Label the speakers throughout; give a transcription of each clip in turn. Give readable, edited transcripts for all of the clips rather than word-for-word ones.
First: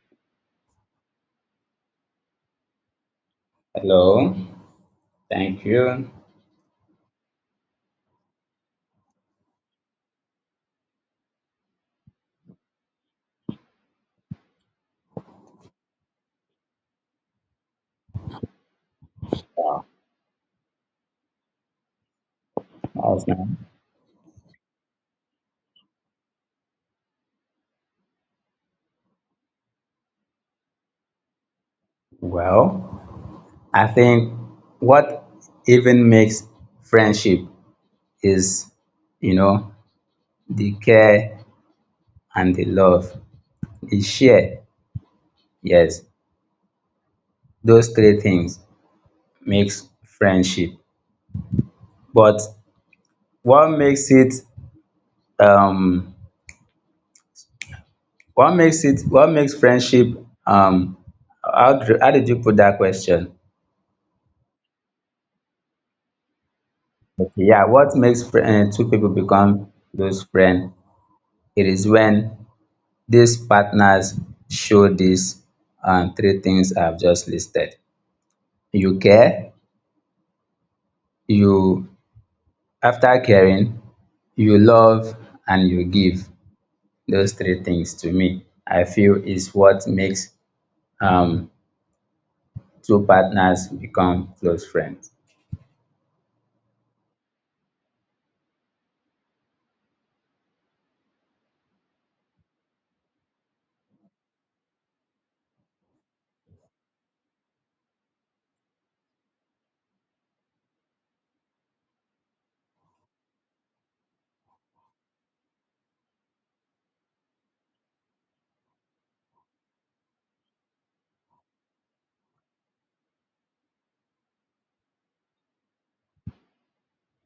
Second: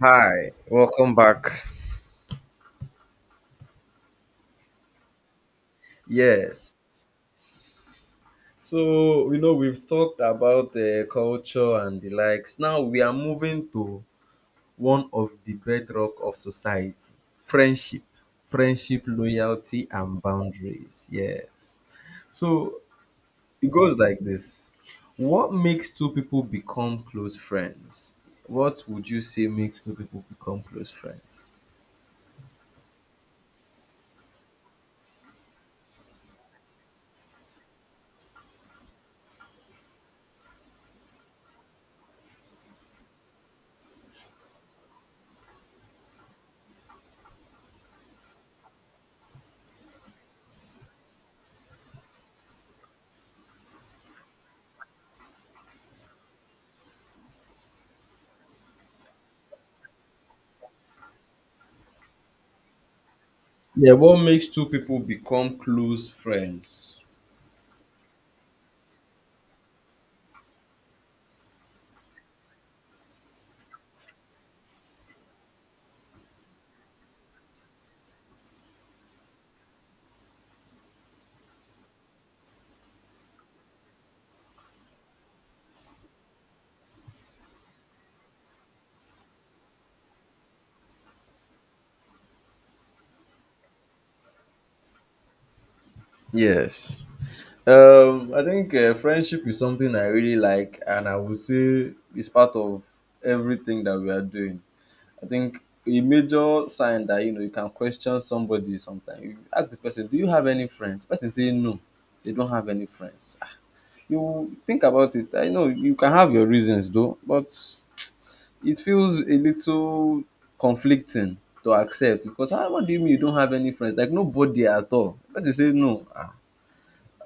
Speaker 1: Hi, welcome back.
Speaker 2: Hello. Thank you.
Speaker 1: Yes. So, you know, we've talked about the culture and the likes. Now we are moving to one of the bedrock of society friendship, friendship,
Speaker 2: Yeah,
Speaker 1: loyalty, and boundaries. Yes. So
Speaker 2: awesome.
Speaker 1: it goes like this. What makes two people become close friends? What would you say makes two people become close friends?
Speaker 2: Well, I think what even makes friendship is, you know, the care and the love, the share. Yes, those three things makes friendship. But what makes it um what makes it what makes friendship um how, how did you put that question?
Speaker 1: Yeah, what makes two people become close friends?
Speaker 2: Yeah, what makes two people become those friends? It is when these partners show these three things I've just listed. You care, you, after caring, you love, and you give. Those three things to me, I feel is what makes um, two partners become close friends.
Speaker 1: Yes. I think friendship is something I really like, and I would say it's part of everything that we are doing. I think a major sign that you know you can question somebody sometimes. You ask the person, "Do you have any friends?" The person say, "No, they don't have any friends." Ah, you think about it. I know you can have your reasons though, but it feels a little conflicting to accept because ah, what do you mean you don't have any friends? Like nobody at all. The person say, "No, ah,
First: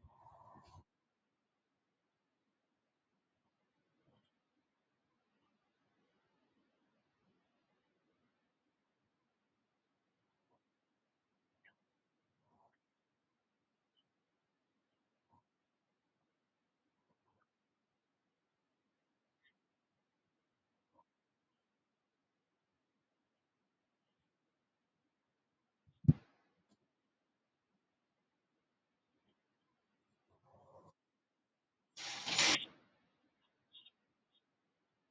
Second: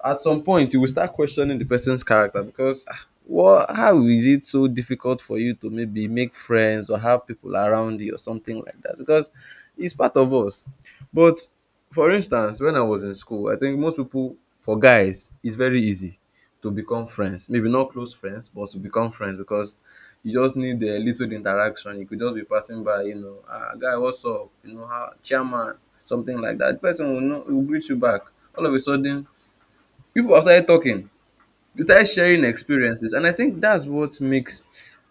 Speaker 1: at some point you will start questioning the person's character because ah, what how is it so difficult for you to maybe make friends or have people around you or something like that because it's part of us, but for instance when I was in school, I think most people, for guys it's very easy to become friends, maybe not close friends but to become friends, because you just need a little interaction. You could just be passing by, you know, ah guy, what's up, you know, how chairman, something like that. The person will know, will greet you back. All of a sudden, people have started talking, we started sharing experiences, and I think that's what makes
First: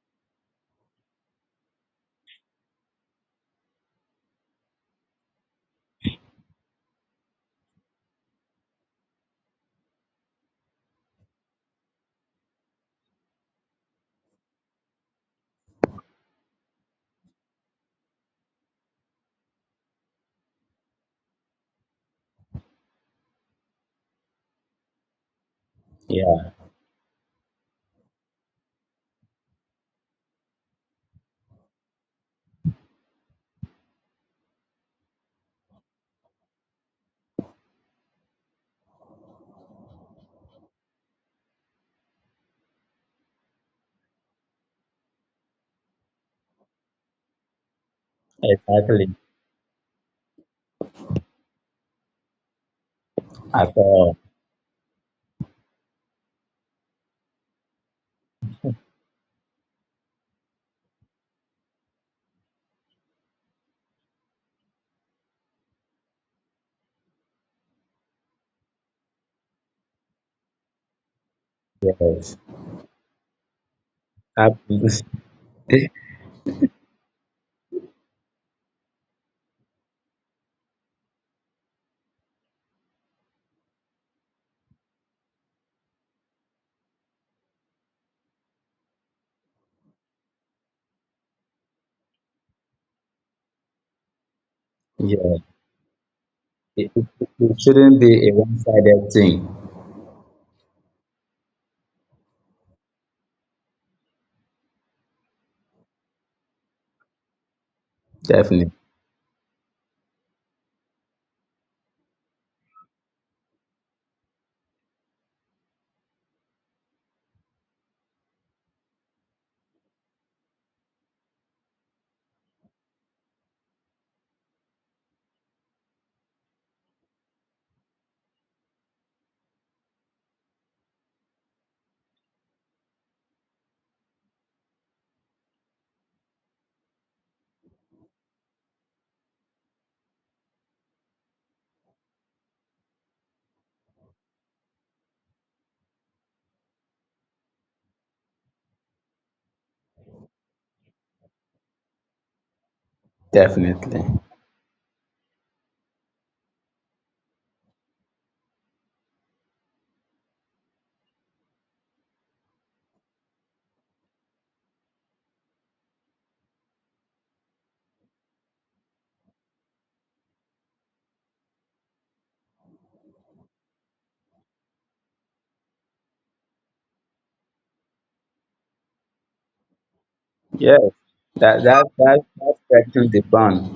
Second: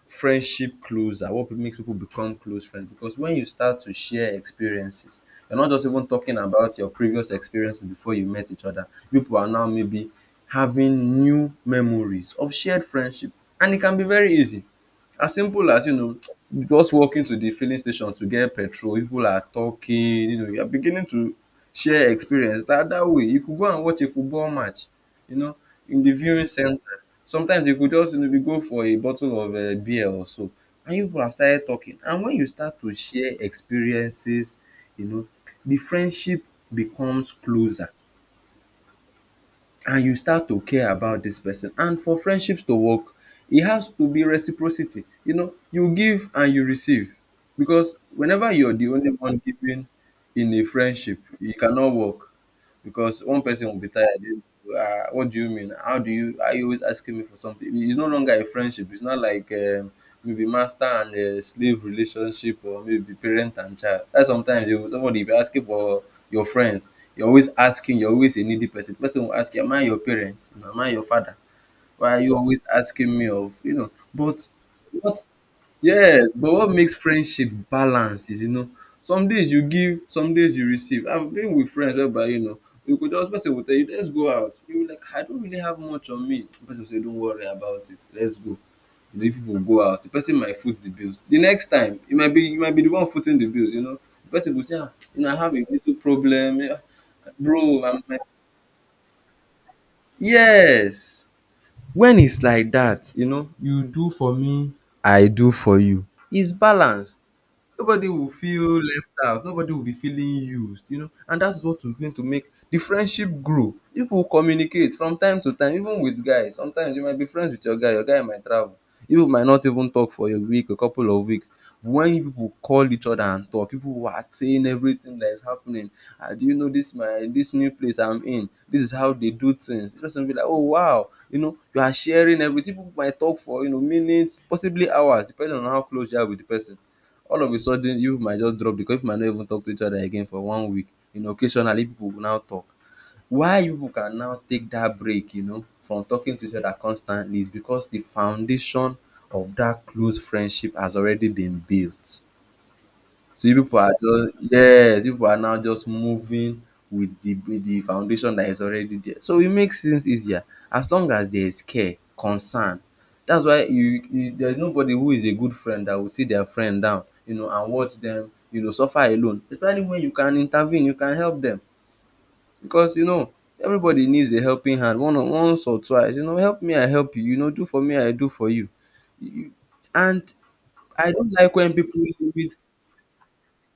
Speaker 1: friendship closer, what makes people become close friends. Because when you start to share experiences, you're not just even talking about your previous experiences before you met each other, people are now maybe having new memories of shared friendship. And it can be very easy. As simple as, you know, just walking to the filling station to get petrol, people are talking, you know, you are beginning to share experience. That way, you could go and watch a football match, you know, in the viewing
Speaker 2: Yeah,
Speaker 1: center. Sometimes you could just, you know, go for a bottle of beer or so, and you people have started talking. And when you start to share experiences, you know, the friendship becomes closer. And you start to care about this person, and for friendships to work it has to be reciprocity, you know, you give and you receive. Because whenever you're the only
Speaker 2: exactly.
Speaker 1: one giving in a friendship, it cannot work, because one person will
Speaker 2: After
Speaker 1: be
Speaker 2: all,
Speaker 1: tired. You, ah, what do you mean, how do you, are you always asking me for something? It's no longer a friendship. It's not like maybe master and slave relationship, or maybe parent and child, that sometimes you, somebody, if you ask, asking for your friends, you're always asking, you're always a needy person. Person will ask you, am I your parent? No, am I your father? Why are you
Speaker 2: yes.
Speaker 1: always asking me of, you know? But what,
Speaker 2: Absolutely.
Speaker 1: yes, but what makes friendship balance is, you know, some days you give, some days you receive. I've been with friends whereby, you know, you could just, person will tell you, let's go out. You'll like, I don't really have much on me. The person will say, don't worry about it, let's go. You know, people will go out. The person might foot the bills. The next time, you might be, you might be the one footing the bills, you know. The person will say, ah, you know, I
Speaker 2: Yeah,
Speaker 1: have a little problem. Yeah,
Speaker 2: it, it, it
Speaker 1: bro,
Speaker 2: shouldn't
Speaker 1: I'm
Speaker 2: be
Speaker 1: like,
Speaker 2: a one-sided thing.
Speaker 1: yes. When it's like that, you know, you do for me, I do for you. It's balanced. Nobody will
Speaker 2: Definitely,
Speaker 1: feel left out, nobody will be feeling used, you know, and that is what is going to make the friendship grow. People will communicate from time to time. Even with guys, sometimes you might be friends with your guy, your guy might travel, you might not even talk for a week, a couple of weeks. When you people call each other and talk, people who are saying everything that is happening, ah do you know this my this new place I'm in, this is how they do things, the person be like oh wow, you know, you are sharing everything. People might talk for, you know, minutes, possibly hours, depending on how close you are with the person. All of a sudden, you people might just drop, because people might not even talk to each other again for one week. You know, occasionally people will now talk. Why you people can now take that break, you know, from talking to each other constantly, is because the foundation of that close friendship has already been built. So you people are
Speaker 2: definitely.
Speaker 1: just, yes, you people are now just moving with the foundation that is already there. So it makes things easier, as long as there is care, concern. That's why you, you, there is nobody who is a good friend that will sit their friend down, you know, and watch them, you know, suffer alone. Especially when you can intervene, you can help them, because you know everybody needs a helping hand one or once or twice. You know, help me, I help you. You know, do for me, I do for you. You, and
Speaker 2: Yes,
Speaker 1: I don't like
Speaker 2: that
Speaker 1: when
Speaker 2: that
Speaker 1: people
Speaker 2: that
Speaker 1: limit.
Speaker 2: that stretches the bond.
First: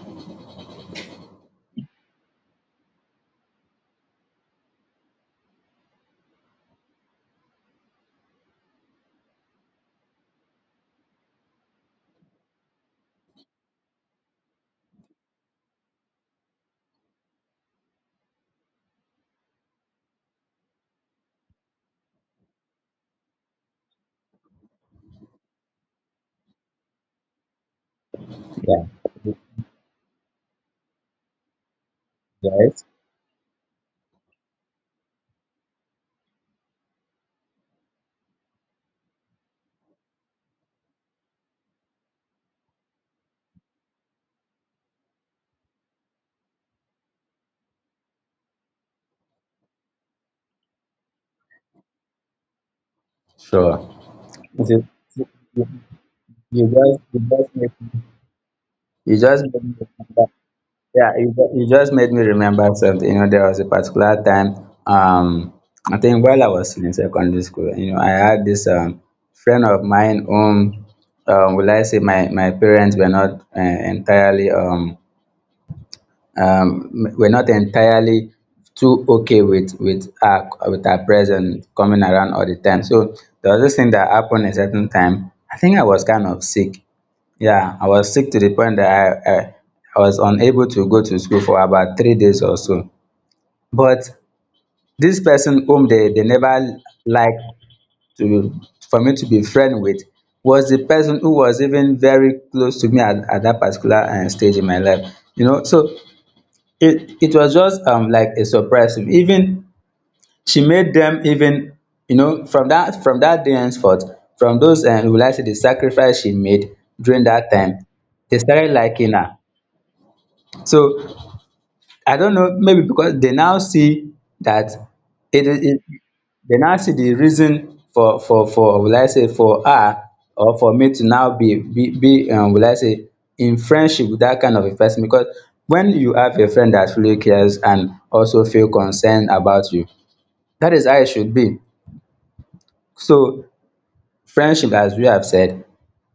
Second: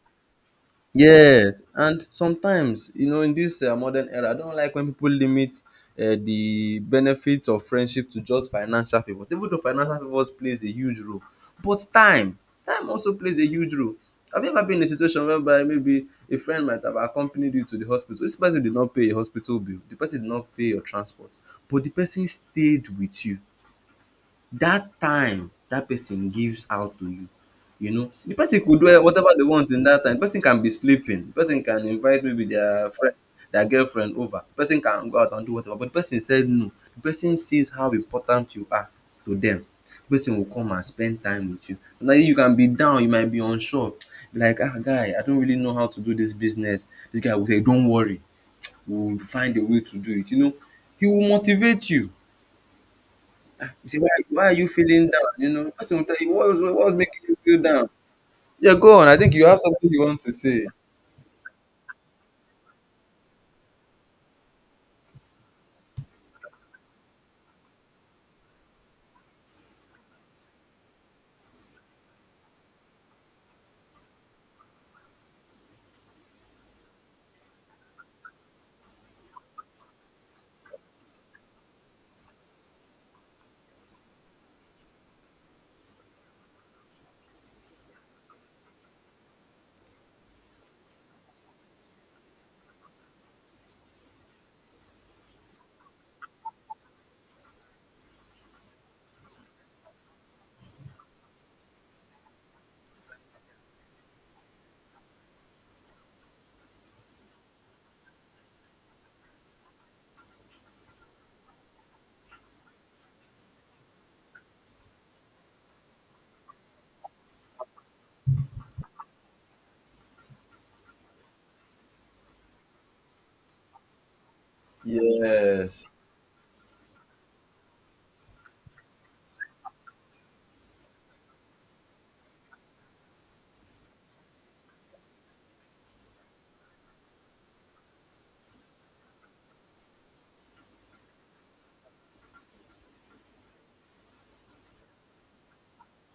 Speaker 1: Yes, and sometimes, you know, in this modern era, I don't like when people limit the benefits of friendship to just financial favors. Even though financial favors plays a huge role, but time, time also plays a huge role. Have you ever been in a situation whereby maybe a friend might have accompanied you to the hospital? This person did not pay your hospital bill. The person did not pay your transport, but the person stayed with you. That time that person gives out to you, you know, the person could
Speaker 2: Yeah,
Speaker 1: do whatever they want. In that time the person can be sleeping, the person can invite maybe
Speaker 2: right.
Speaker 1: their friend, their girlfriend over, the person can go out and do whatever, but the person said no, the person sees how important you are to them, the person will come and spend time with you. So now you can be down, you might be unsure, be like ah guy, I don't really know how to do this business, this guy will say don't worry, we will find a way to do it, you know, he will motivate you. You
Speaker 2: Sure.
Speaker 1: say, why are you
Speaker 2: You,
Speaker 1: feeling
Speaker 2: you,
Speaker 1: down? You know, person will tell you what was,
Speaker 2: you
Speaker 1: what's
Speaker 2: just you
Speaker 1: making you
Speaker 2: just
Speaker 1: feel down? Yeah, go on. I
Speaker 2: you
Speaker 1: think
Speaker 2: just
Speaker 1: you
Speaker 2: made
Speaker 1: have
Speaker 2: me
Speaker 1: something you want to
Speaker 2: remember.
Speaker 1: say.
Speaker 2: Yeah, you just made me remember something. You know, there was a particular time. Um, I think while I was still in secondary school, you know, I had this friend of mine whom, will I say my parents were not entirely are not entirely too okay with with our presence coming around all the time. So there was this thing that happened a certain time. I think I was kind of sick. Yeah, I was sick to the point that I I, I was unable to go to school for about 3 days or so. But this person whom they never liked to for me to be friend with was the person who was even very close to me at that particular stage in my life. You know, so it was just like a surprise to me. Even she made them even, you know, from that day henceforth, from those, and will I say the sacrifice she made during that time, they started liking her. So I don't know, maybe because they now see that it is it,
Speaker 1: Yes,
Speaker 2: they now see the reason for will I say for her or for me to now be will I say in friendship with that kind of a person. Because when you have a friend that really cares and also feel concerned about you, that is how it should be. So friendship, as we have said,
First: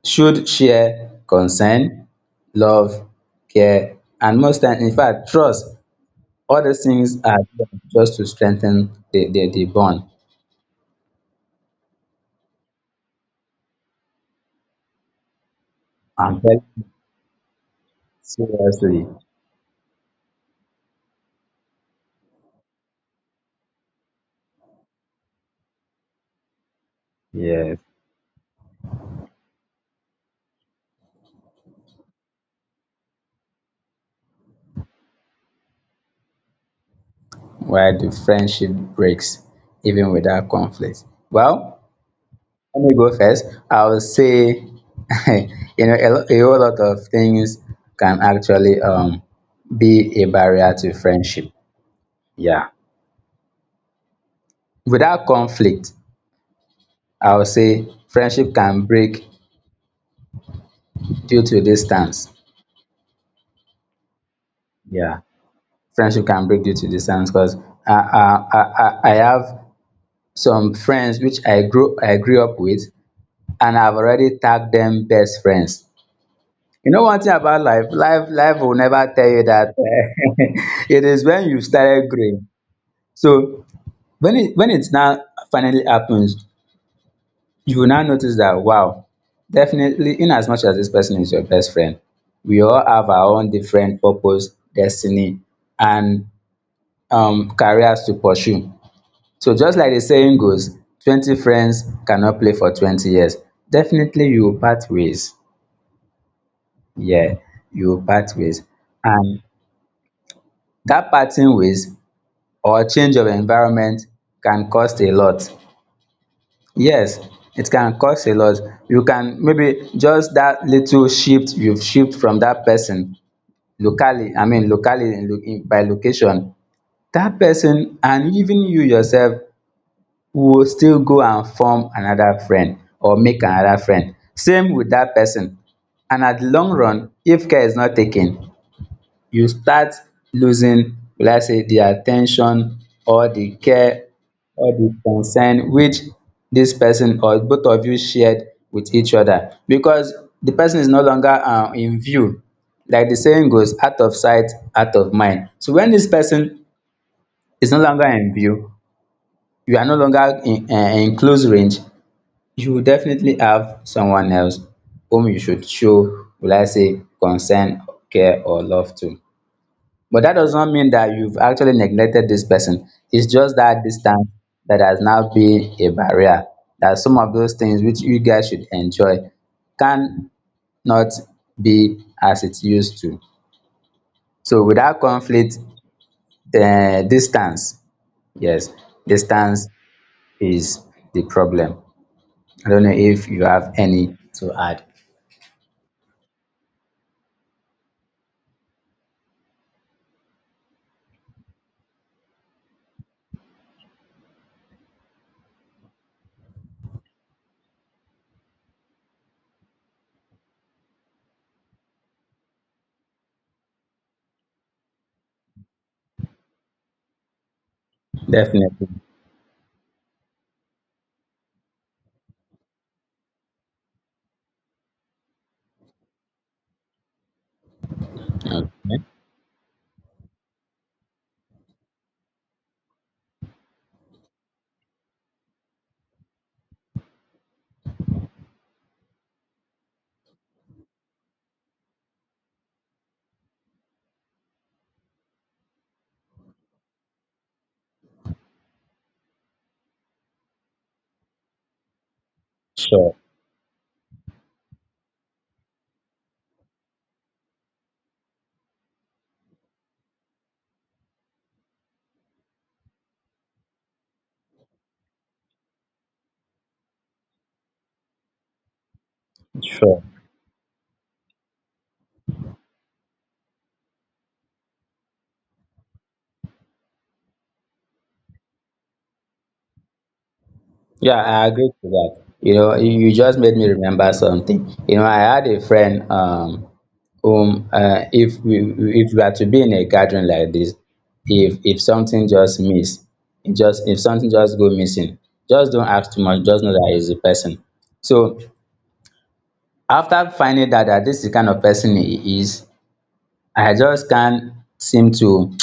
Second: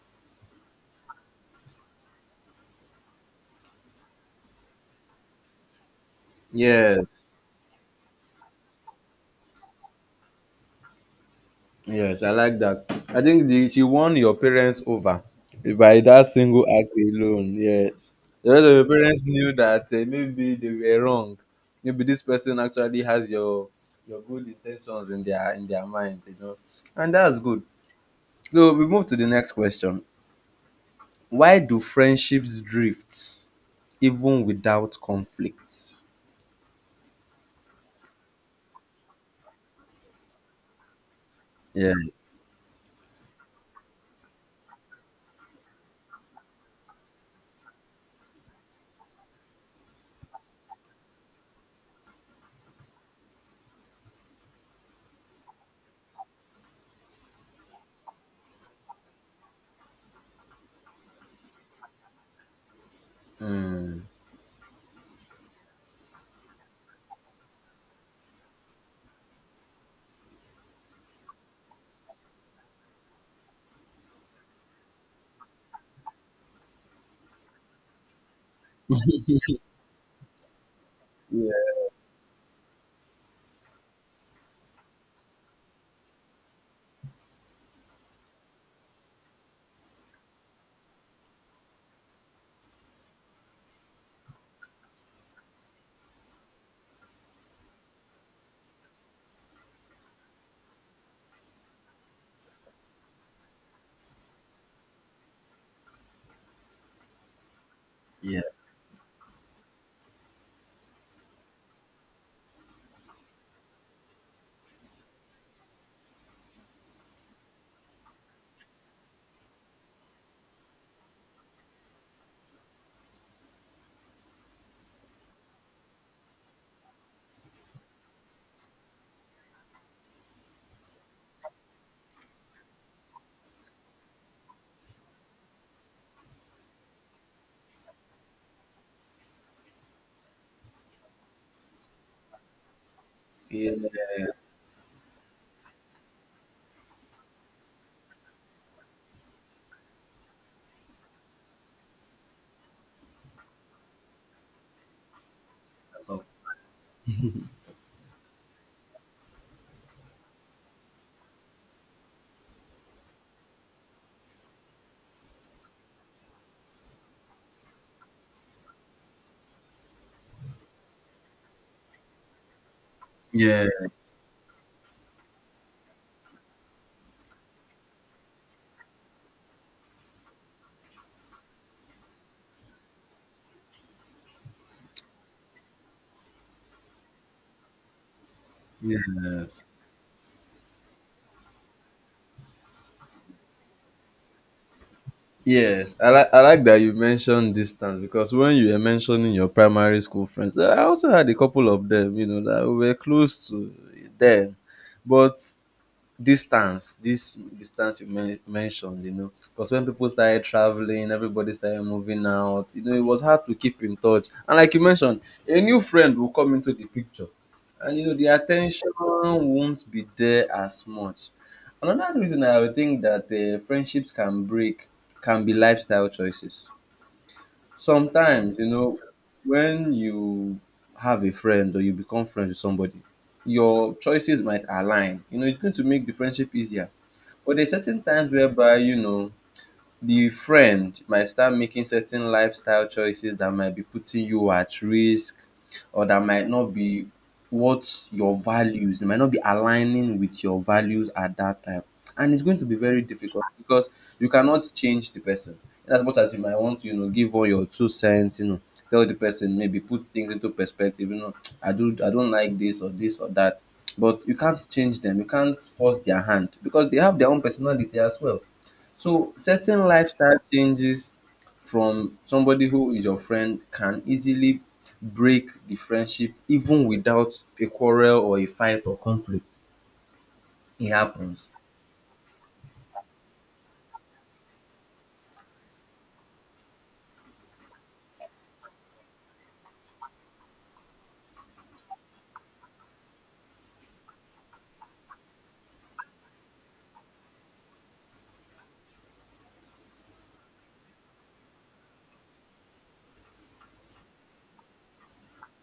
Speaker 2: should share concern, love, care, and most times, in fact, trust. Other
Speaker 1: yes,
Speaker 2: things are there just to strengthen the bond
Speaker 1: yes. I like that. I think the, she won your parents over by that
Speaker 2: and help
Speaker 1: single act alone. Yes, the rest of your
Speaker 2: seriously.
Speaker 1: parents knew that maybe they were wrong. Maybe this person actually has your good intentions in their, in their mind. You know, and that's good.
Speaker 2: Yes.
Speaker 1: So we move to the next question. Why do friendships drift? Even without conflict.
Speaker 2: Why the friendship breaks even without conflict. Well,
Speaker 1: Yeah.
Speaker 2: let me go first. I will say, you know, a whole lot of things can actually be a barrier to friendship. Yeah. Without conflict, I will say friendship can break due to distance.
Speaker 1: Mm.
Speaker 2: Friendship can break due to distance because I have some friends which I grew up with, and I've already tagged them best friends. You know one thing about life, life will never tell you that it is when
Speaker 1: Yeah.
Speaker 2: you started growing. So when it now finally happens, you will now notice that wow, definitely, in as much as this person is your best friend, we all have our own different purpose, destiny, and careers to pursue. So just like the saying goes, 20 friends cannot play for 20 years. Definitely you will part ways. Yeah, you will part
Speaker 1: Yeah.
Speaker 2: ways. And that parting ways or change of environment can cost a lot. Yes, it can cost a lot. You can maybe just that little shift you've shift from that person locally, I mean locally by location, that person and even you yourself, we go still go and form another friend or make another friend same with that person. And at the long run, if care is not taken, you start losing, let's say, the attention or the
Speaker 1: Yeah.
Speaker 2: care or the concern which this person or both of you shared with each other, because the person is no longer in view. Like the saying goes, out of sight out of mind. So when this person is no longer in view, you are no longer in close range, you will definitely have someone else whom you should show, will I say, concern, care, or love to. But that does not mean that you've actually neglected this person. It's just that distance that has now been a barrier. That some of those things which you guys should enjoy can not be as it used to. So without conflict, the distance, yes,
Speaker 1: Yes.
Speaker 2: distance is the problem. I don't know if you have any to add.
Speaker 1: Yes. I like, I like that you mentioned distance, because when you were mentioning your primary school friends, I also had a couple of them, you know, that were close to them. But distance, this distance you mentioned, you know, because when people started traveling, everybody started moving out, you know, it was hard to keep in touch. And like you mentioned, a new friend will come into the picture, and you know the
Speaker 2: Definitely.
Speaker 1: attention won't be there as much. Another reason I would think that friendships can break can be lifestyle choices. Sometimes, you
Speaker 2: Okay.
Speaker 1: know, when you have a friend, or you become friends with somebody, your choices might align, you know, it's going to make the friendship easier. But there are certain times whereby, you know, the friend might start making certain lifestyle choices that might be putting you at risk, or that might not be what your values, it might not be aligning with your values at that time. And it's going to be very
Speaker 2: Sure,
Speaker 1: difficult, because you cannot change the person. In as much as you might want to, you know, give all your two cents, you know, tell the person, maybe put things into perspective, you know, I do, I don't like this or this or that. But you can't change them, you can't force their hand because they have their own personality as well. So certain
Speaker 2: sure.
Speaker 1: lifestyle changes from somebody who is your friend can easily break the friendship, even without a quarrel or a fight or conflict. It
Speaker 2: Yeah, I
Speaker 1: happens.
Speaker 2: agree to that. You know, you just made me remember something. You know, I had a friend whom if we, if we are to be in a gathering like this, if something just miss, it just if something just go missing, just don't ask too much, just know that he's a person. So after finding that this is the kind of person he is, I just can't seem to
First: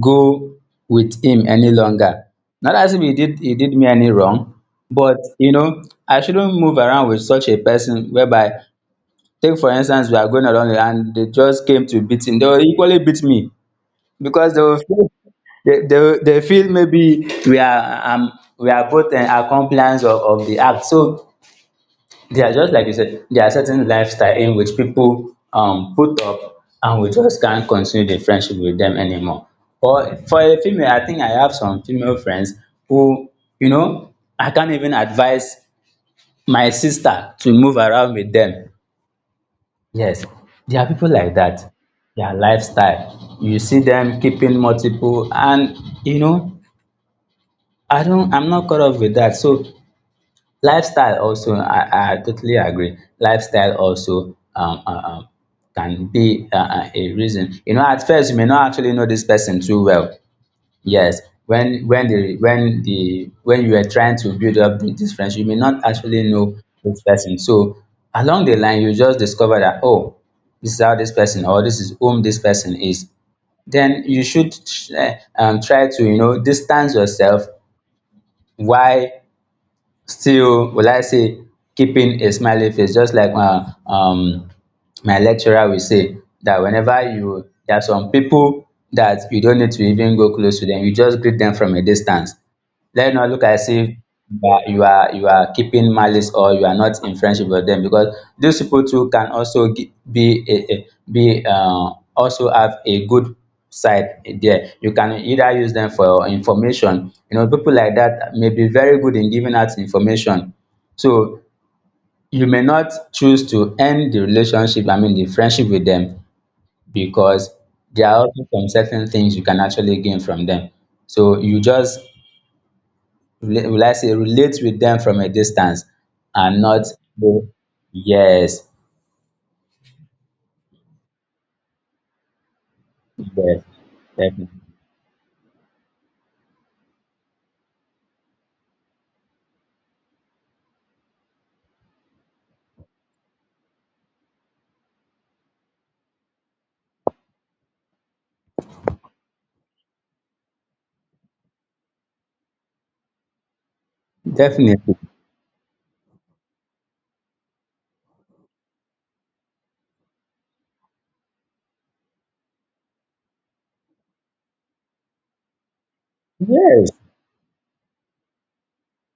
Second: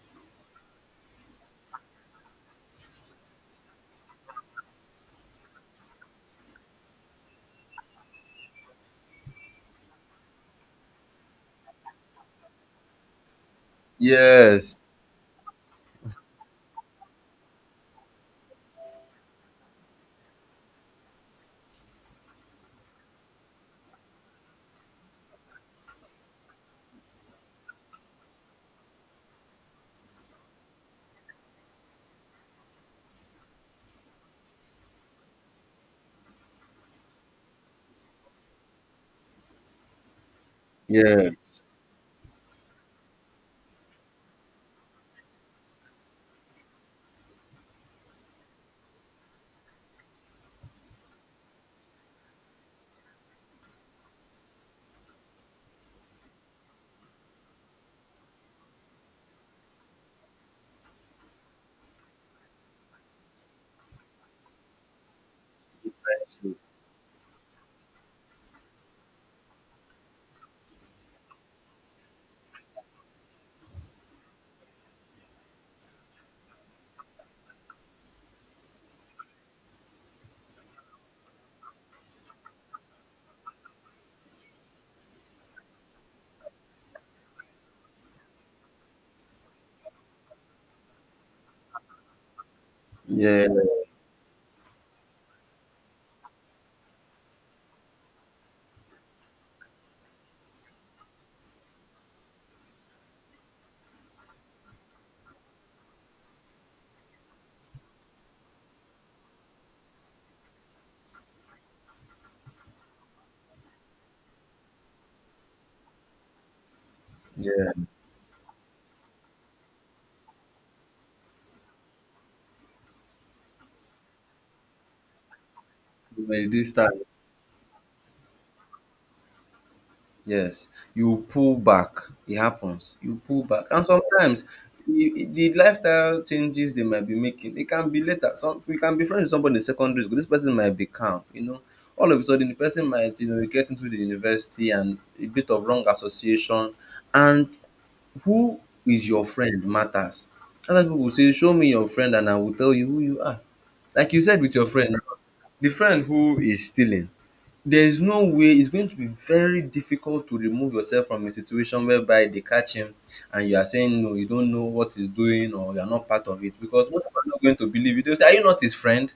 Speaker 2: go with him any longer. Not as if he did me any wrong, but you know, I shouldn't move around with such a person whereby, take for instance, we are going along and they just came to beat him, they will equally beat me. Because they will
Speaker 1: Yes.
Speaker 2: feel, they feel maybe we are both accompliance of the act. So they are, just like you said, there are certain lifestyle in which people put up and we just can't continue the friendship with them anymore. Or for a female, I think I have some female friends who, you know, I can't even advise my sister to move around with them. Yes, there are people like
Speaker 1: Yes.
Speaker 2: that. Their lifestyle. You see them keeping multiple and, you know, I don't, I'm not caught up with that. So lifestyle also, I totally agree, lifestyle also can be a reason. You know, at first you may not actually know this person too well. Yes, when the when the when you are trying to build up this friendship, you may not actually know this person. So along the line you just discover that, oh, this is how this person or this is whom this person is. Then you should uh, try to, you know, distance yourself, why still, will I say, keeping a smiling face. Just like my my lecturer will say, that whenever you, there are some people that you don't need to even go close to them, you just greet them from a distance. Let it not look
Speaker 1: Yeah.
Speaker 2: as if you are keeping malice or you are not in friendship with them, because these people too can also be also have a good side. There you can either use them for information, you know, people like that may be very good in giving out information. So you may not choose to end the relationship, I mean the friendship with them, because
Speaker 1: Yeah.
Speaker 2: there are also some certain things you can actually gain from them. So you just will I say relate with them from a distance
Speaker 1: The
Speaker 2: and not
Speaker 1: distance.
Speaker 2: go, yes,
Speaker 1: Yes, you pull back. It happens. You pull
Speaker 2: yes,
Speaker 1: back, and sometimes
Speaker 2: definitely.
Speaker 1: the lifestyle changes they might be making. It can be later. Some We can be friends with somebody in secondary school. This person might be calm. All of a sudden, the person might get into the university and a bit of wrong association, and who is your friend matters. Other people say, "Show me your friend, and I will tell you who you are." Like you said with your
Speaker 2: Definitely.
Speaker 1: friend, the friend who is stealing, there is no way — it's going to be very difficult to remove yourself from a situation whereby they catch him and you are saying no, you don't know what he's doing or you're not part of it because
Speaker 2: Yes.
Speaker 1: most people are not going to believe you. They'll say, "Are you not his friend?"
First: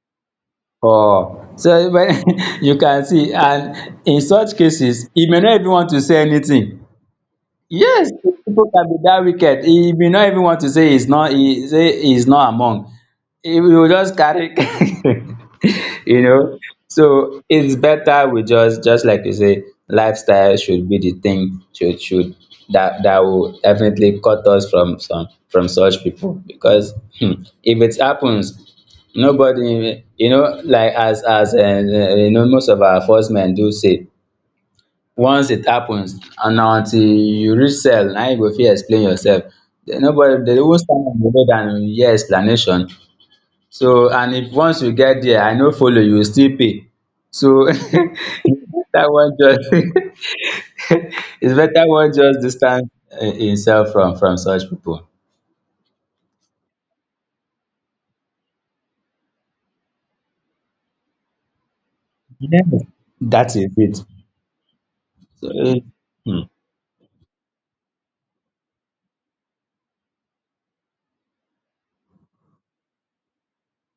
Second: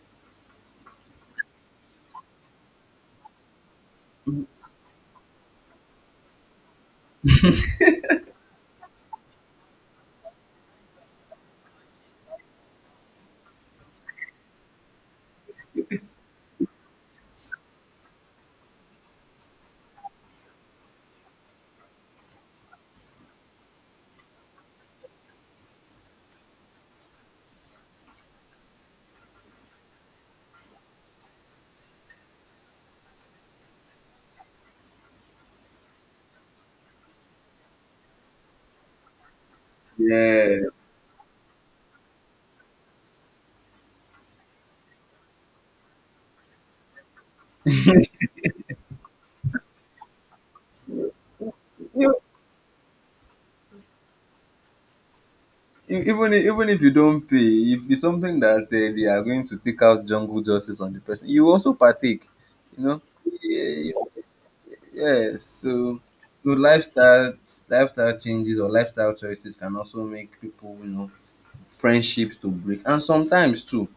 Speaker 2: Oh, so when you can see, and in
Speaker 1: Mhm.
Speaker 2: such cases, he may not even want to say anything. Yes, people can be that wicked. He may not even want to say he's not. He say he's not among. He will just carry, you know. So it's better we just like you say, lifestyle should be the thing, should that will definitely cut us from some, from such people. Because hmm, if it happens, nobody, you know, like as you know, most of our first men do say, once it happens and na until you reach cell na you go fit explain yourself, den nobody dey
Speaker 1: Yes.
Speaker 2: even stand on your head and you hear explanation. So and if once you get there I no follow, you will still pay. So dat one just it's better one
Speaker 1: You,
Speaker 2: just distance himself from such people.
Speaker 1: you, even if you don't pay, if it's something that they are going to take out jungle justice on the person, you also partake.
Speaker 2: Yes,
Speaker 1: You know.
Speaker 2: that is
Speaker 1: Yeah.
Speaker 2: it.
Speaker 1: Yes.
Speaker 2: So
Speaker 1: So
Speaker 2: um
Speaker 1: lifestyle changes or lifestyle choices can also make people friendships to break, and sometimes too,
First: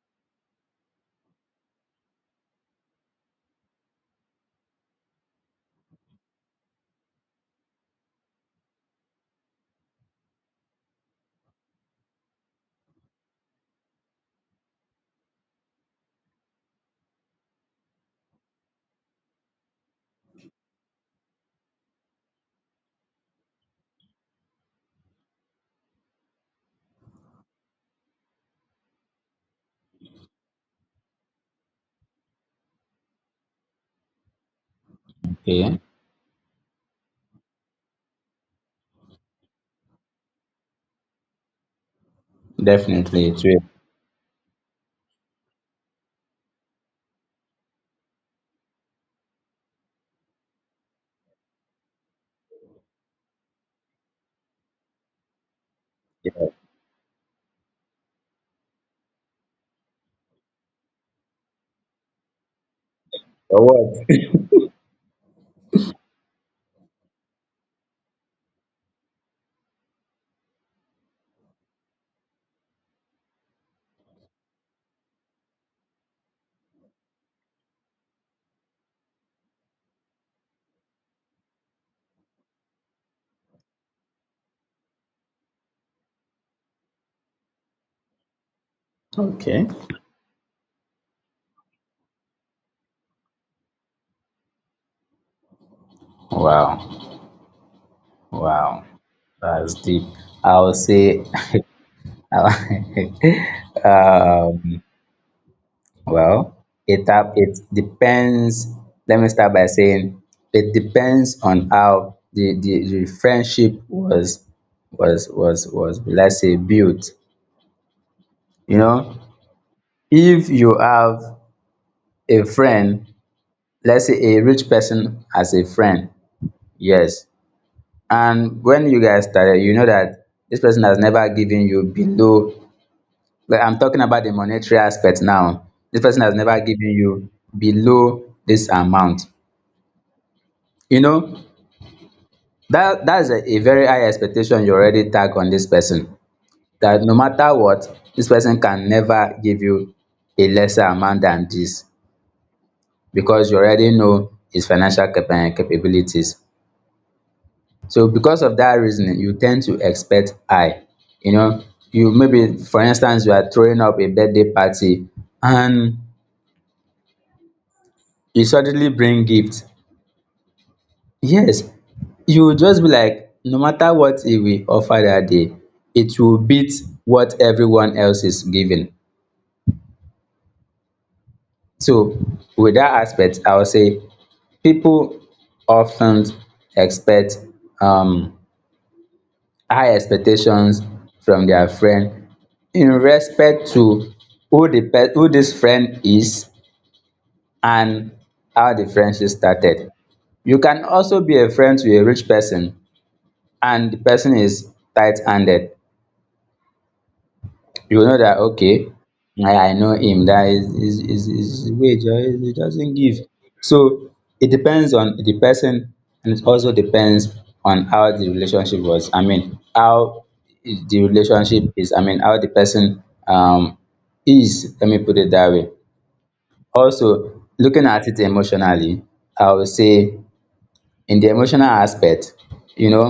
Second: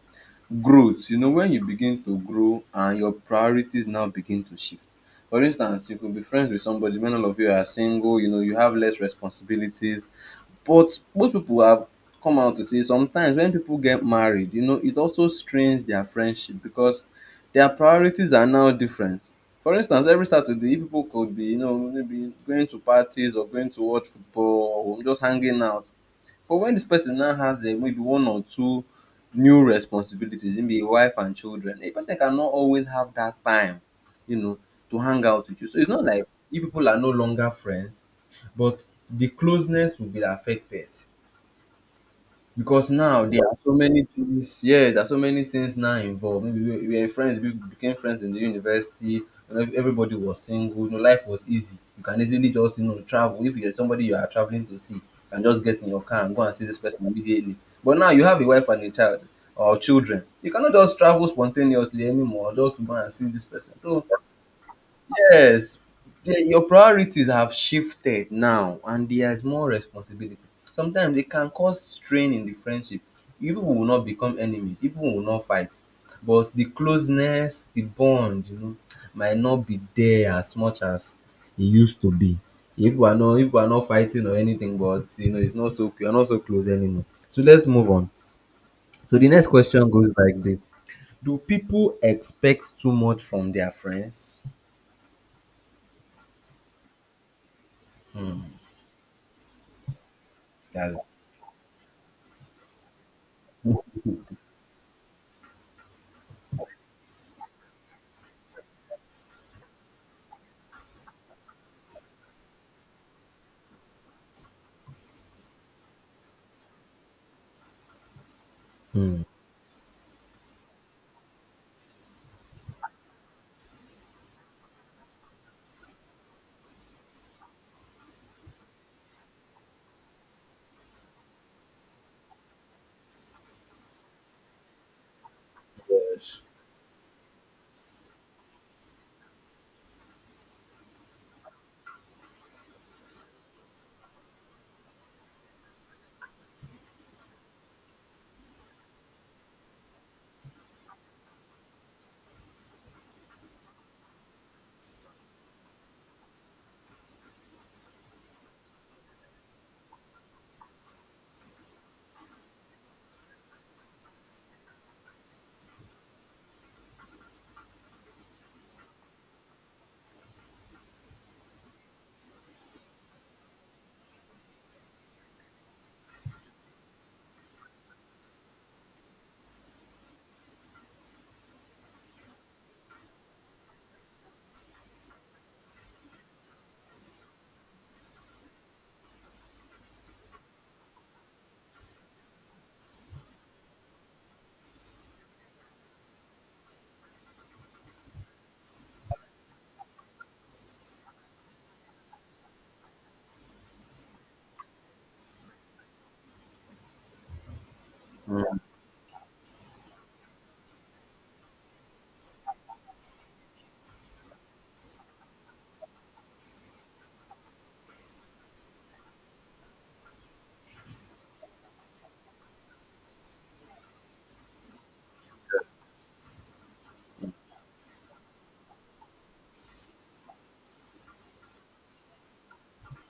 Speaker 1: growth, when you begin to grow and your priorities now begin to shift. For instance, you could be friends with somebody when all of you are single. You have less responsibilities, but most people have come out to say sometimes when people get married, it also strains their friendship because their priorities are now different. For instance, every Saturday people could be, maybe going to parties or going to watch football or just hanging out. But when this person now has maybe one or two new responsibilities, maybe a wife and children, a person cannot always have that time, you know, to hang out with you. So
Speaker 2: okay,
Speaker 1: it's not like you people are no longer friends, but the closeness will be affected. Because now
Speaker 2: definitely
Speaker 1: there
Speaker 2: it
Speaker 1: are
Speaker 2: will.
Speaker 1: so many things, yes, there are so many things now involved. Maybe we were friends, we became friends in the university. You know, everybody was single. You know, life was easy. You can easily just travel. If you're somebody you are traveling to see, you can just get in your car and go
Speaker 2: Yes,
Speaker 1: and see this person immediately. But now you have a wife and a child or children. You cannot just travel spontaneously anymore, just to go and see this
Speaker 2: but
Speaker 1: person. So
Speaker 2: what?
Speaker 1: yes, the your priorities have shifted now, and there's more responsibility. Sometimes it can cause strain in the friendship. You people will not become enemies, you people will not fight, but the closeness, the bond, you know, might not be there as much as it used to be. You people are not fighting or anything, but you know, it's not so — you're not so close anymore. So let's move on. So the next
Speaker 2: Okay.
Speaker 1: question goes like this. Do people expect too much from their friends?
Speaker 2: Wow,
Speaker 1: Hmm,
Speaker 2: wow. That's deep. I would
Speaker 1: that's
Speaker 2: say, um, well, it depends. Let me start by saying it depends on how the friendship was was, let's say, built. You know,
Speaker 1: hmm.
Speaker 2: if you have a friend, let's say a rich person as a friend, yes. And when you guys started, you know that this person has never given you below, like, I'm talking about the monetary aspect now, this person has
Speaker 1: Yes.
Speaker 2: never given you below this amount. You know that that's a very high expectation you already tag on this person, that no matter what, this person can never give you a lesser amount than this, because you already know his financial capabilities. So because of that reasoning, you tend to expect high, you know. You maybe, for instance, you are throwing up a birthday party and you suddenly bring gifts. Yes, you will just be like, no matter what he will offer that day, it will beat what everyone else is giving. So, with that aspect, I would say people often expect um, high expectations from their friend, in respect to who this friend is and how the friendship started. You can also be a friend to a rich person and the person is tight-handed. You know that,
Speaker 1: Mm.
Speaker 2: okay, I know him, that is wage, or he doesn't give. So it depends on the person, and it also depends on how the relationship was, I mean how the relationship is, I mean how the person is, let me put it that way. Also, looking at it emotionally, I would say, in the emotional aspect, you know,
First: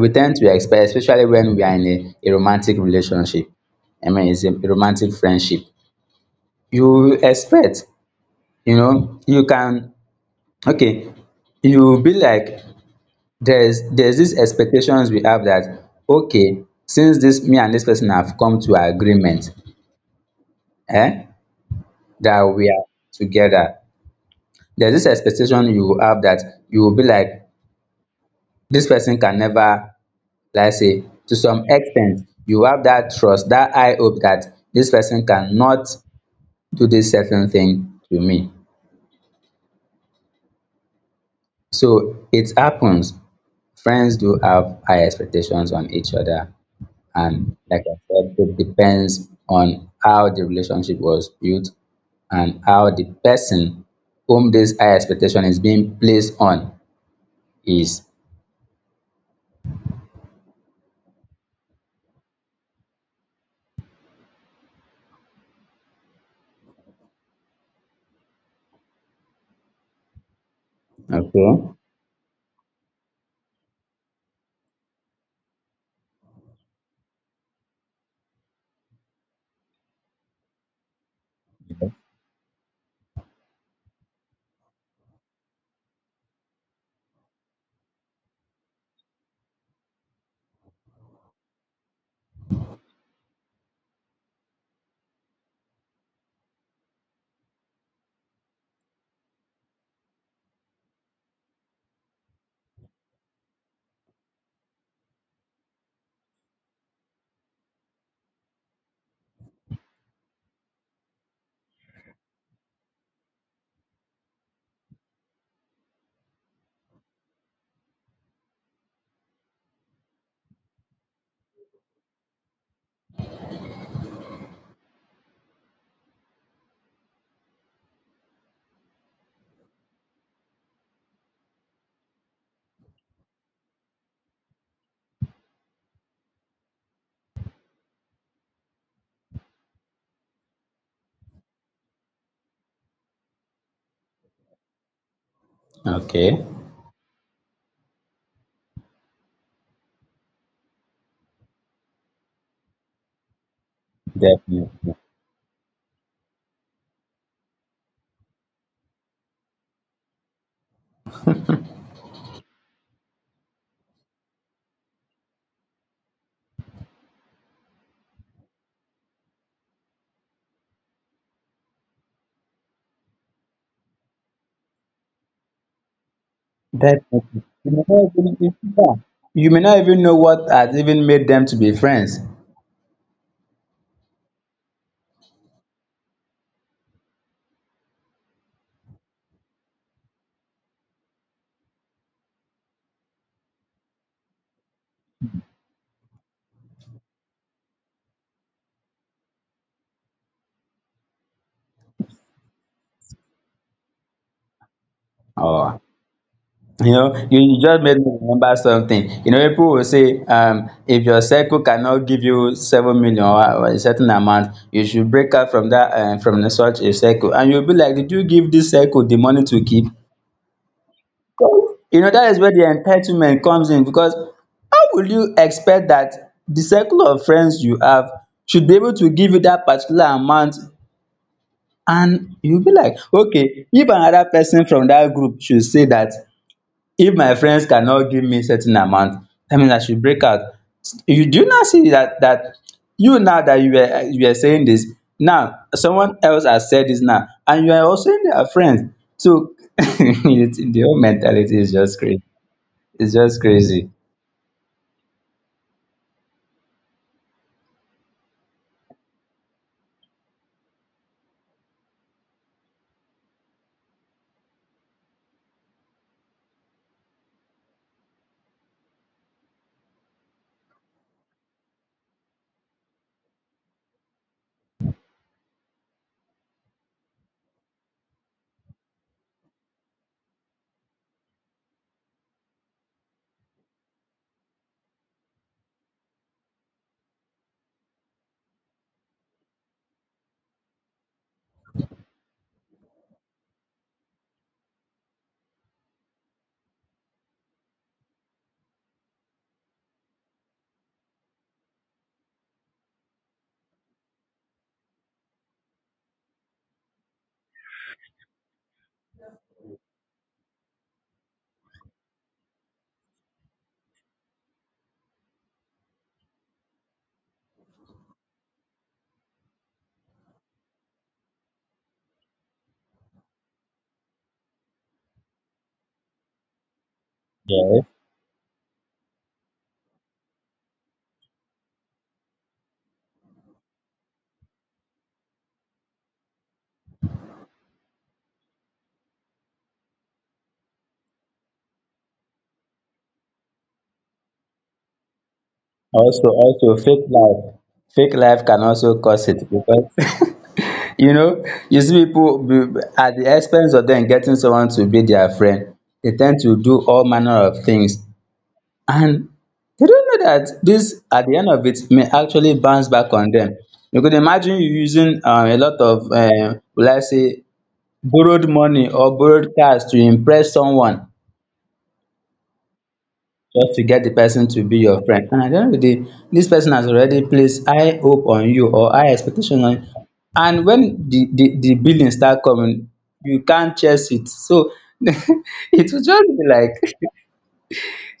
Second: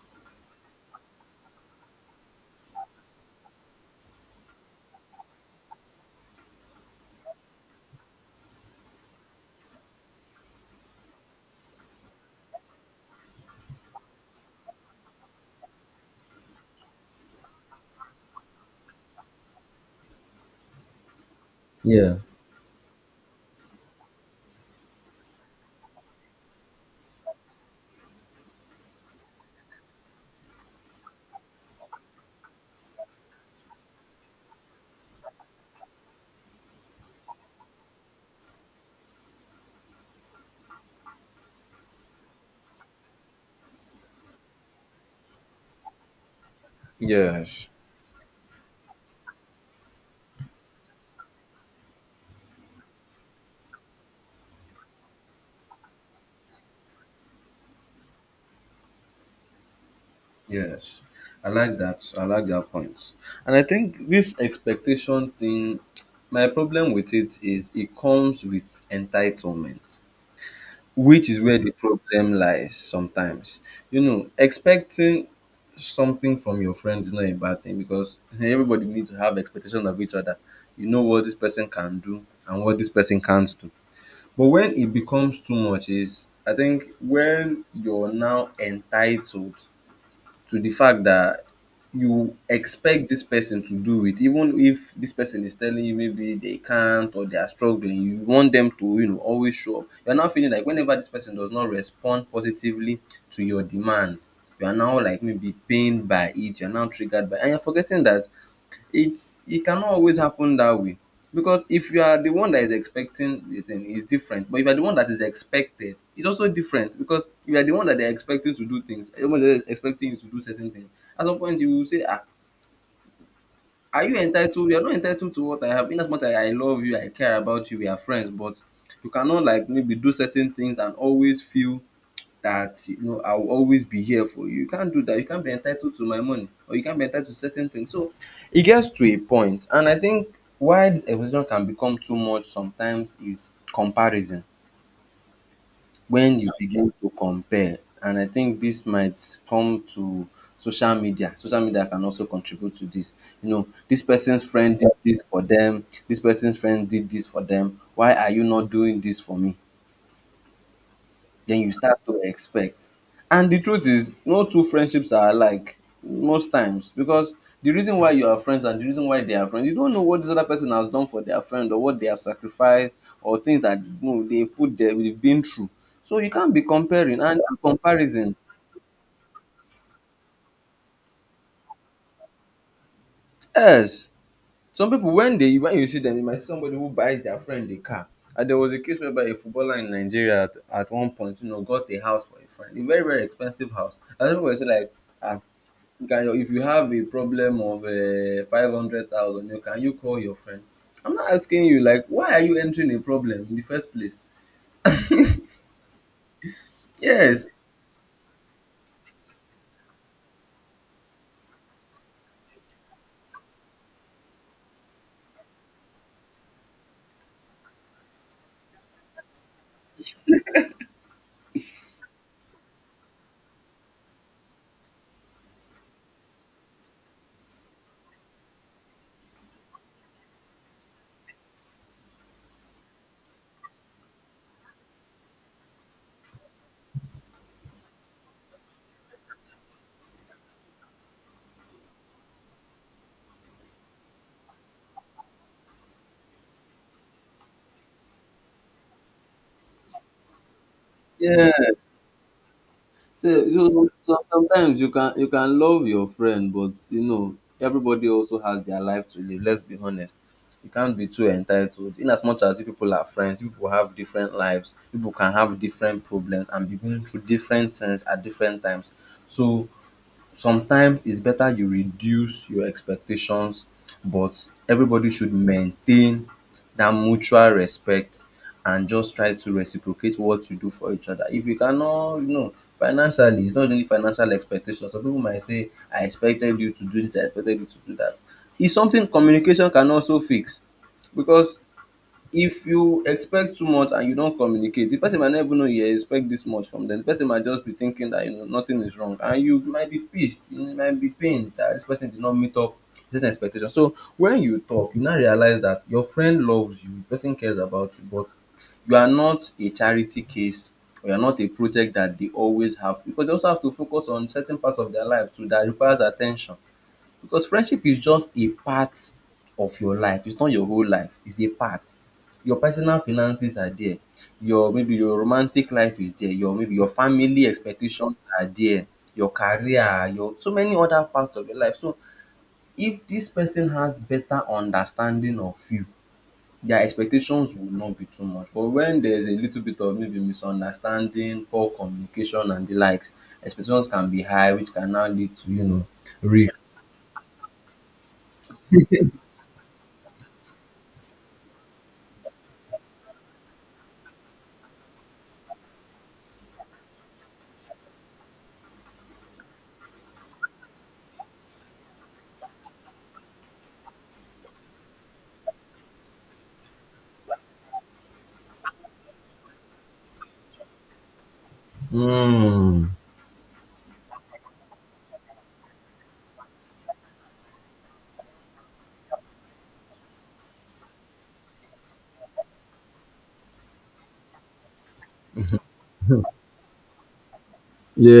Speaker 2: we tend to expect, especially when we are in a romantic relationship, I mean it's a romantic friendship, you expect, you know, you can, okay, you be like, there's these expectations we have that, okay, since this me and this person have come to agreement, eh,
Speaker 1: Yeah.
Speaker 2: that we are together, there's this expectation you will have, that you will be like, this person can never, like I say, to some extent, you have that trust. That high hope that this person cannot do this certain thing to me. So it happens, friends do have high expectations on each other. And
Speaker 1: Yes,
Speaker 2: like I said, it depends on how the relationship was built, and how the person whom this high expectation is being placed on is.
Speaker 1: yes. I like that. I like that point. And I think this expectation thing, my problem with it is it comes with entitlement, which is
Speaker 2: Okay.
Speaker 1: where the problem lies sometimes. You know, expecting something from your friends is not a bad thing because everybody needs to have expectation of each other. You know what this person can do and what this person can't do. But when it becomes too much is, I think, when you're now entitled to the fact that you expect this person to do it even if this person is telling you maybe they can't or they are struggling. You want them to, always show up. You're now feeling like whenever this person does not respond positively to your demands, you are now like maybe pained by it, you're now triggered by, and you're forgetting that it's — it cannot always happen that way, because if you are the one that is expecting the thing, it's different. But if you are the one that is expected, it's also different, because if you are the one that they are expecting to do things, everyone is expecting you to do certain things. At some point you will say, ah, are you entitled? You are not entitled to what I have. In as much as I love you, I care about you, we are friends, but you cannot, like, maybe do certain things and always feel that, I will always be here for you. You can't do that. You can't be entitled to my money, or you can't be entitled to certain things. So it gets to a point, and I think why this expectation can become too much sometimes is comparison. When
Speaker 2: Okay.
Speaker 1: you begin to compare, and I think this might come to social media. Social media can also contribute to this. You know, this person's friend did
Speaker 2: Definitely.
Speaker 1: this for them. This person's friend did this for them. Why are you not doing this for me? Then you start to expect. And the truth is, no two friendships are alike most times, because the reason why you are friends and the reason why they are friends, you don't know what this other person has done for their friend or what they have sacrificed or things that, you know, they've put there, they've been through. So you can't be comparing and
Speaker 2: Definitely. You may not
Speaker 1: comparison.
Speaker 2: even, yeah, you may not even know what has even made them to be friends.
Speaker 1: Yes, some people, when they when you see them, you might see somebody who buys their friend a car. And there was a case whereby a footballer in Nigeria at one point, you know, got a house for a friend, a very very expensive house. And people were saying like, ah, if you have a problem of 500,000, you call your friend? I'm not asking you, like, why are you entering a problem in the first place?
Speaker 2: Or you know,
Speaker 1: Yes.
Speaker 2: you just made me remember something. You know, people will say, if your circle cannot give you 7 million, or a certain amount, you should break out from that from such a circle. And you'll be like, did you give this circle the money to keep? You know, that is where the entitlement comes in, because how will you expect that the circle of friends you have should be able to give you that particular amount. And you be like, okay, if another person from that group should say that, if my friends cannot give me certain amount, that means I should break out. You do, you not see that that you now that you were saying this, now someone else has said this now and you are also in their friends. So it's, the whole
Speaker 1: Yeah.
Speaker 2: mentality is just crazy. It's
Speaker 1: So,
Speaker 2: just
Speaker 1: so
Speaker 2: crazy.
Speaker 1: so sometimes you can love your friend, but you know everybody also has their life to live. Let's be honest. You can't be too entitled. In as much as you people are friends, you people have different lives. People can have different problems and be going through different things at different times. So sometimes it's better you reduce your expectations, but everybody should maintain that mutual respect and just try to reciprocate what you do for each other. If you cannot, you know, financially — it's not only financial expectations. Some people might say, I expected you to do this, I expected you to do that. It's something communication can also fix, because if you expect too much and you don't communicate, the person might not even know you expect this much from them. The person might just be thinking that, you know, nothing is wrong, and you might be pissed, you might be pained that this person did not meet up this expectation. So when you talk, you now realize that your friend loves you, the person cares about you, but you are not a charity case or you are not a project that they always have, because they also have to focus on certain parts of their life too that requires attention. Because friendship is just a part of your life. It's not your whole life. It's a part. Your personal finances are there. Your — maybe your romantic life is there. Your — maybe your family
Speaker 2: Yeah.
Speaker 1: expectations are there. Your career, your so many other parts of your life. So if this person has better understanding of you, their expectations will not be too much. But when there's a little bit of maybe misunderstanding, poor communication, and the likes, expectations can be high, which can now lead to, you know,
Speaker 2: Also,
Speaker 1: rift.
Speaker 2: also fake life. Fake life can also cause it because you know, you see at the expense of them getting someone to be their friend, they tend to do all manner of things. And they don't know that this, at the end of it, may actually bounce back on them. You could imagine you using a lot of, will I say, borrowed money or borrowed cars to impress someone,
Speaker 1: Hmm.
Speaker 2: just to get the person to be your friend. And at the end of the day, this person has already placed high hope on you, or high expectation on you. And when the billing start coming, you can't chase it. So it will just be like, it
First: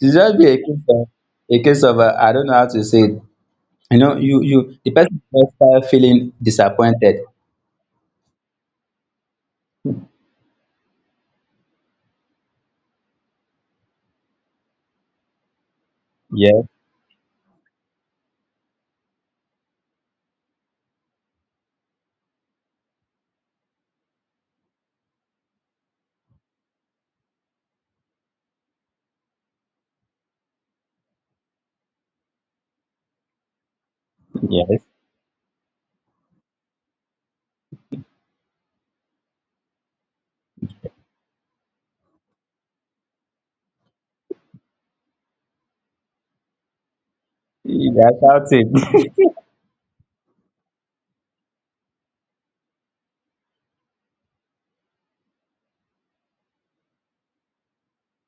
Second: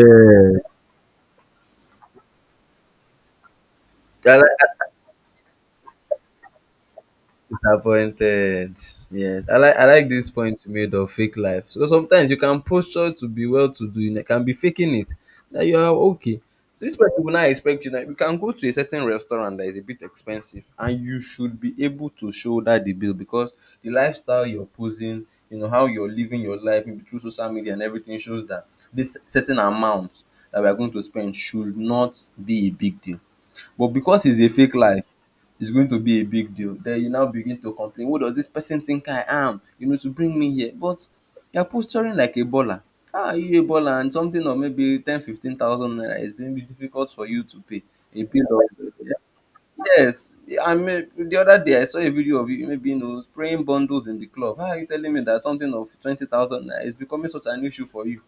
Speaker 2: will just be a case of I don't know how to say it. You know,
Speaker 1: I
Speaker 2: you
Speaker 1: like —
Speaker 2: you the person will just start feeling disappointed.
Speaker 1: disappointed. Yes, I like this point you made of fake life. So sometimes you can posture to be well to do, you can be faking it that you are okay.
Speaker 2: Yes,
Speaker 1: So this person will not expect you that you can go to a certain restaurant that is a bit expensive and you should be able to shoulder the bill, because the lifestyle you're posing, you know, how you're living your life, maybe through social media and everything, shows that this certain amount that we are going to spend should not be a big deal. But because it's a fake
Speaker 2: yes.
Speaker 1: life, it's going to be a big deal. Then you now begin to complain, who does this person think I am, you know, to bring me here? But you're posturing like a baller. How are you a baller and something of maybe ten, fifteen thousand naira is going to be difficult for you to pay?
Speaker 2: That's
Speaker 1: A
Speaker 2: how
Speaker 1: bill of —
Speaker 2: it.
Speaker 1: yes. I mean, the other day I saw a video of you maybe, you know, spraying bundles in the club. How are you telling me that something of 20,000 naira is becoming such an issue for you?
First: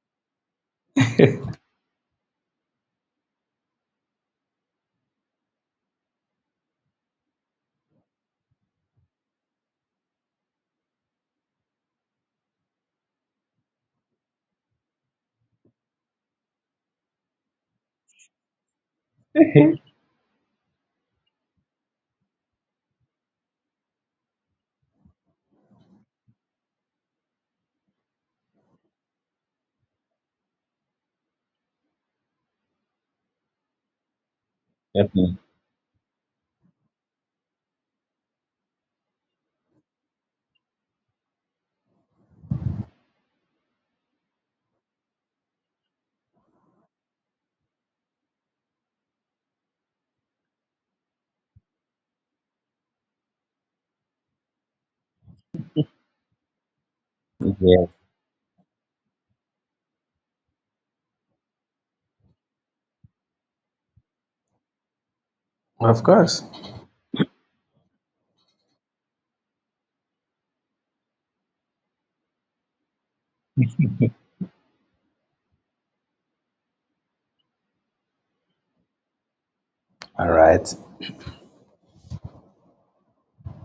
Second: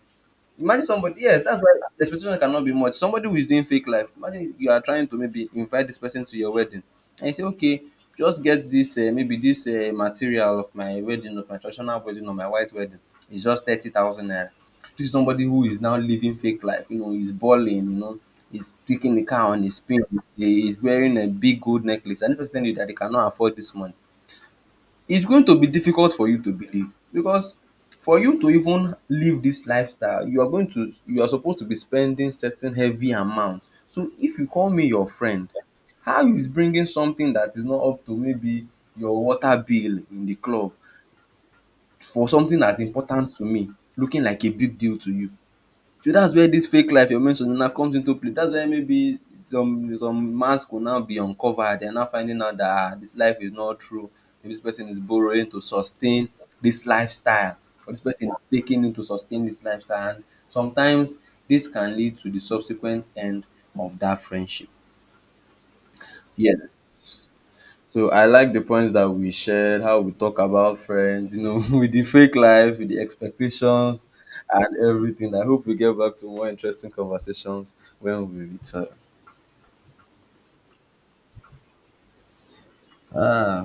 Speaker 1: Imagine somebody, yes, that's why the expectation cannot be much. Somebody who is doing fake life. Imagine you are trying to maybe invite this person to your wedding, and you say, okay, just get this maybe this material of my wedding, of my traditional wedding, or my white wedding. It's just 30,000 naira. This is somebody who is now living fake life. You know, he's balling. You know, he's taking the car on his spin. He's wearing a big gold necklace, and this person telling you that they cannot afford this money. It's going to be difficult for you to believe, because for you to even live this lifestyle, you are going to — you are supposed to be spending certain heavy amount. So if you call me your
Speaker 2: Definitely.
Speaker 1: friend, how is bringing something that is not up to maybe your water bill in the club for something as important to me looking like a big deal to you? So that's where this fake life you're mentioning now comes into play. That's where maybe some mask will now be uncovered. They're now finding out that ah, this life is not true. Maybe this person is borrowing to sustain this lifestyle,
Speaker 2: Yes.
Speaker 1: or this person is taking it to sustain this lifestyle. And sometimes this can lead to the subsequent end of that friendship.
Speaker 2: Of course.
Speaker 1: Yes. So I like the points that we shared, how we talk about friends, you know, with the fake life, with the expectations and everything. I hope we get back to more interesting conversations when we return.
Speaker 2: All right.
Speaker 1: Ah.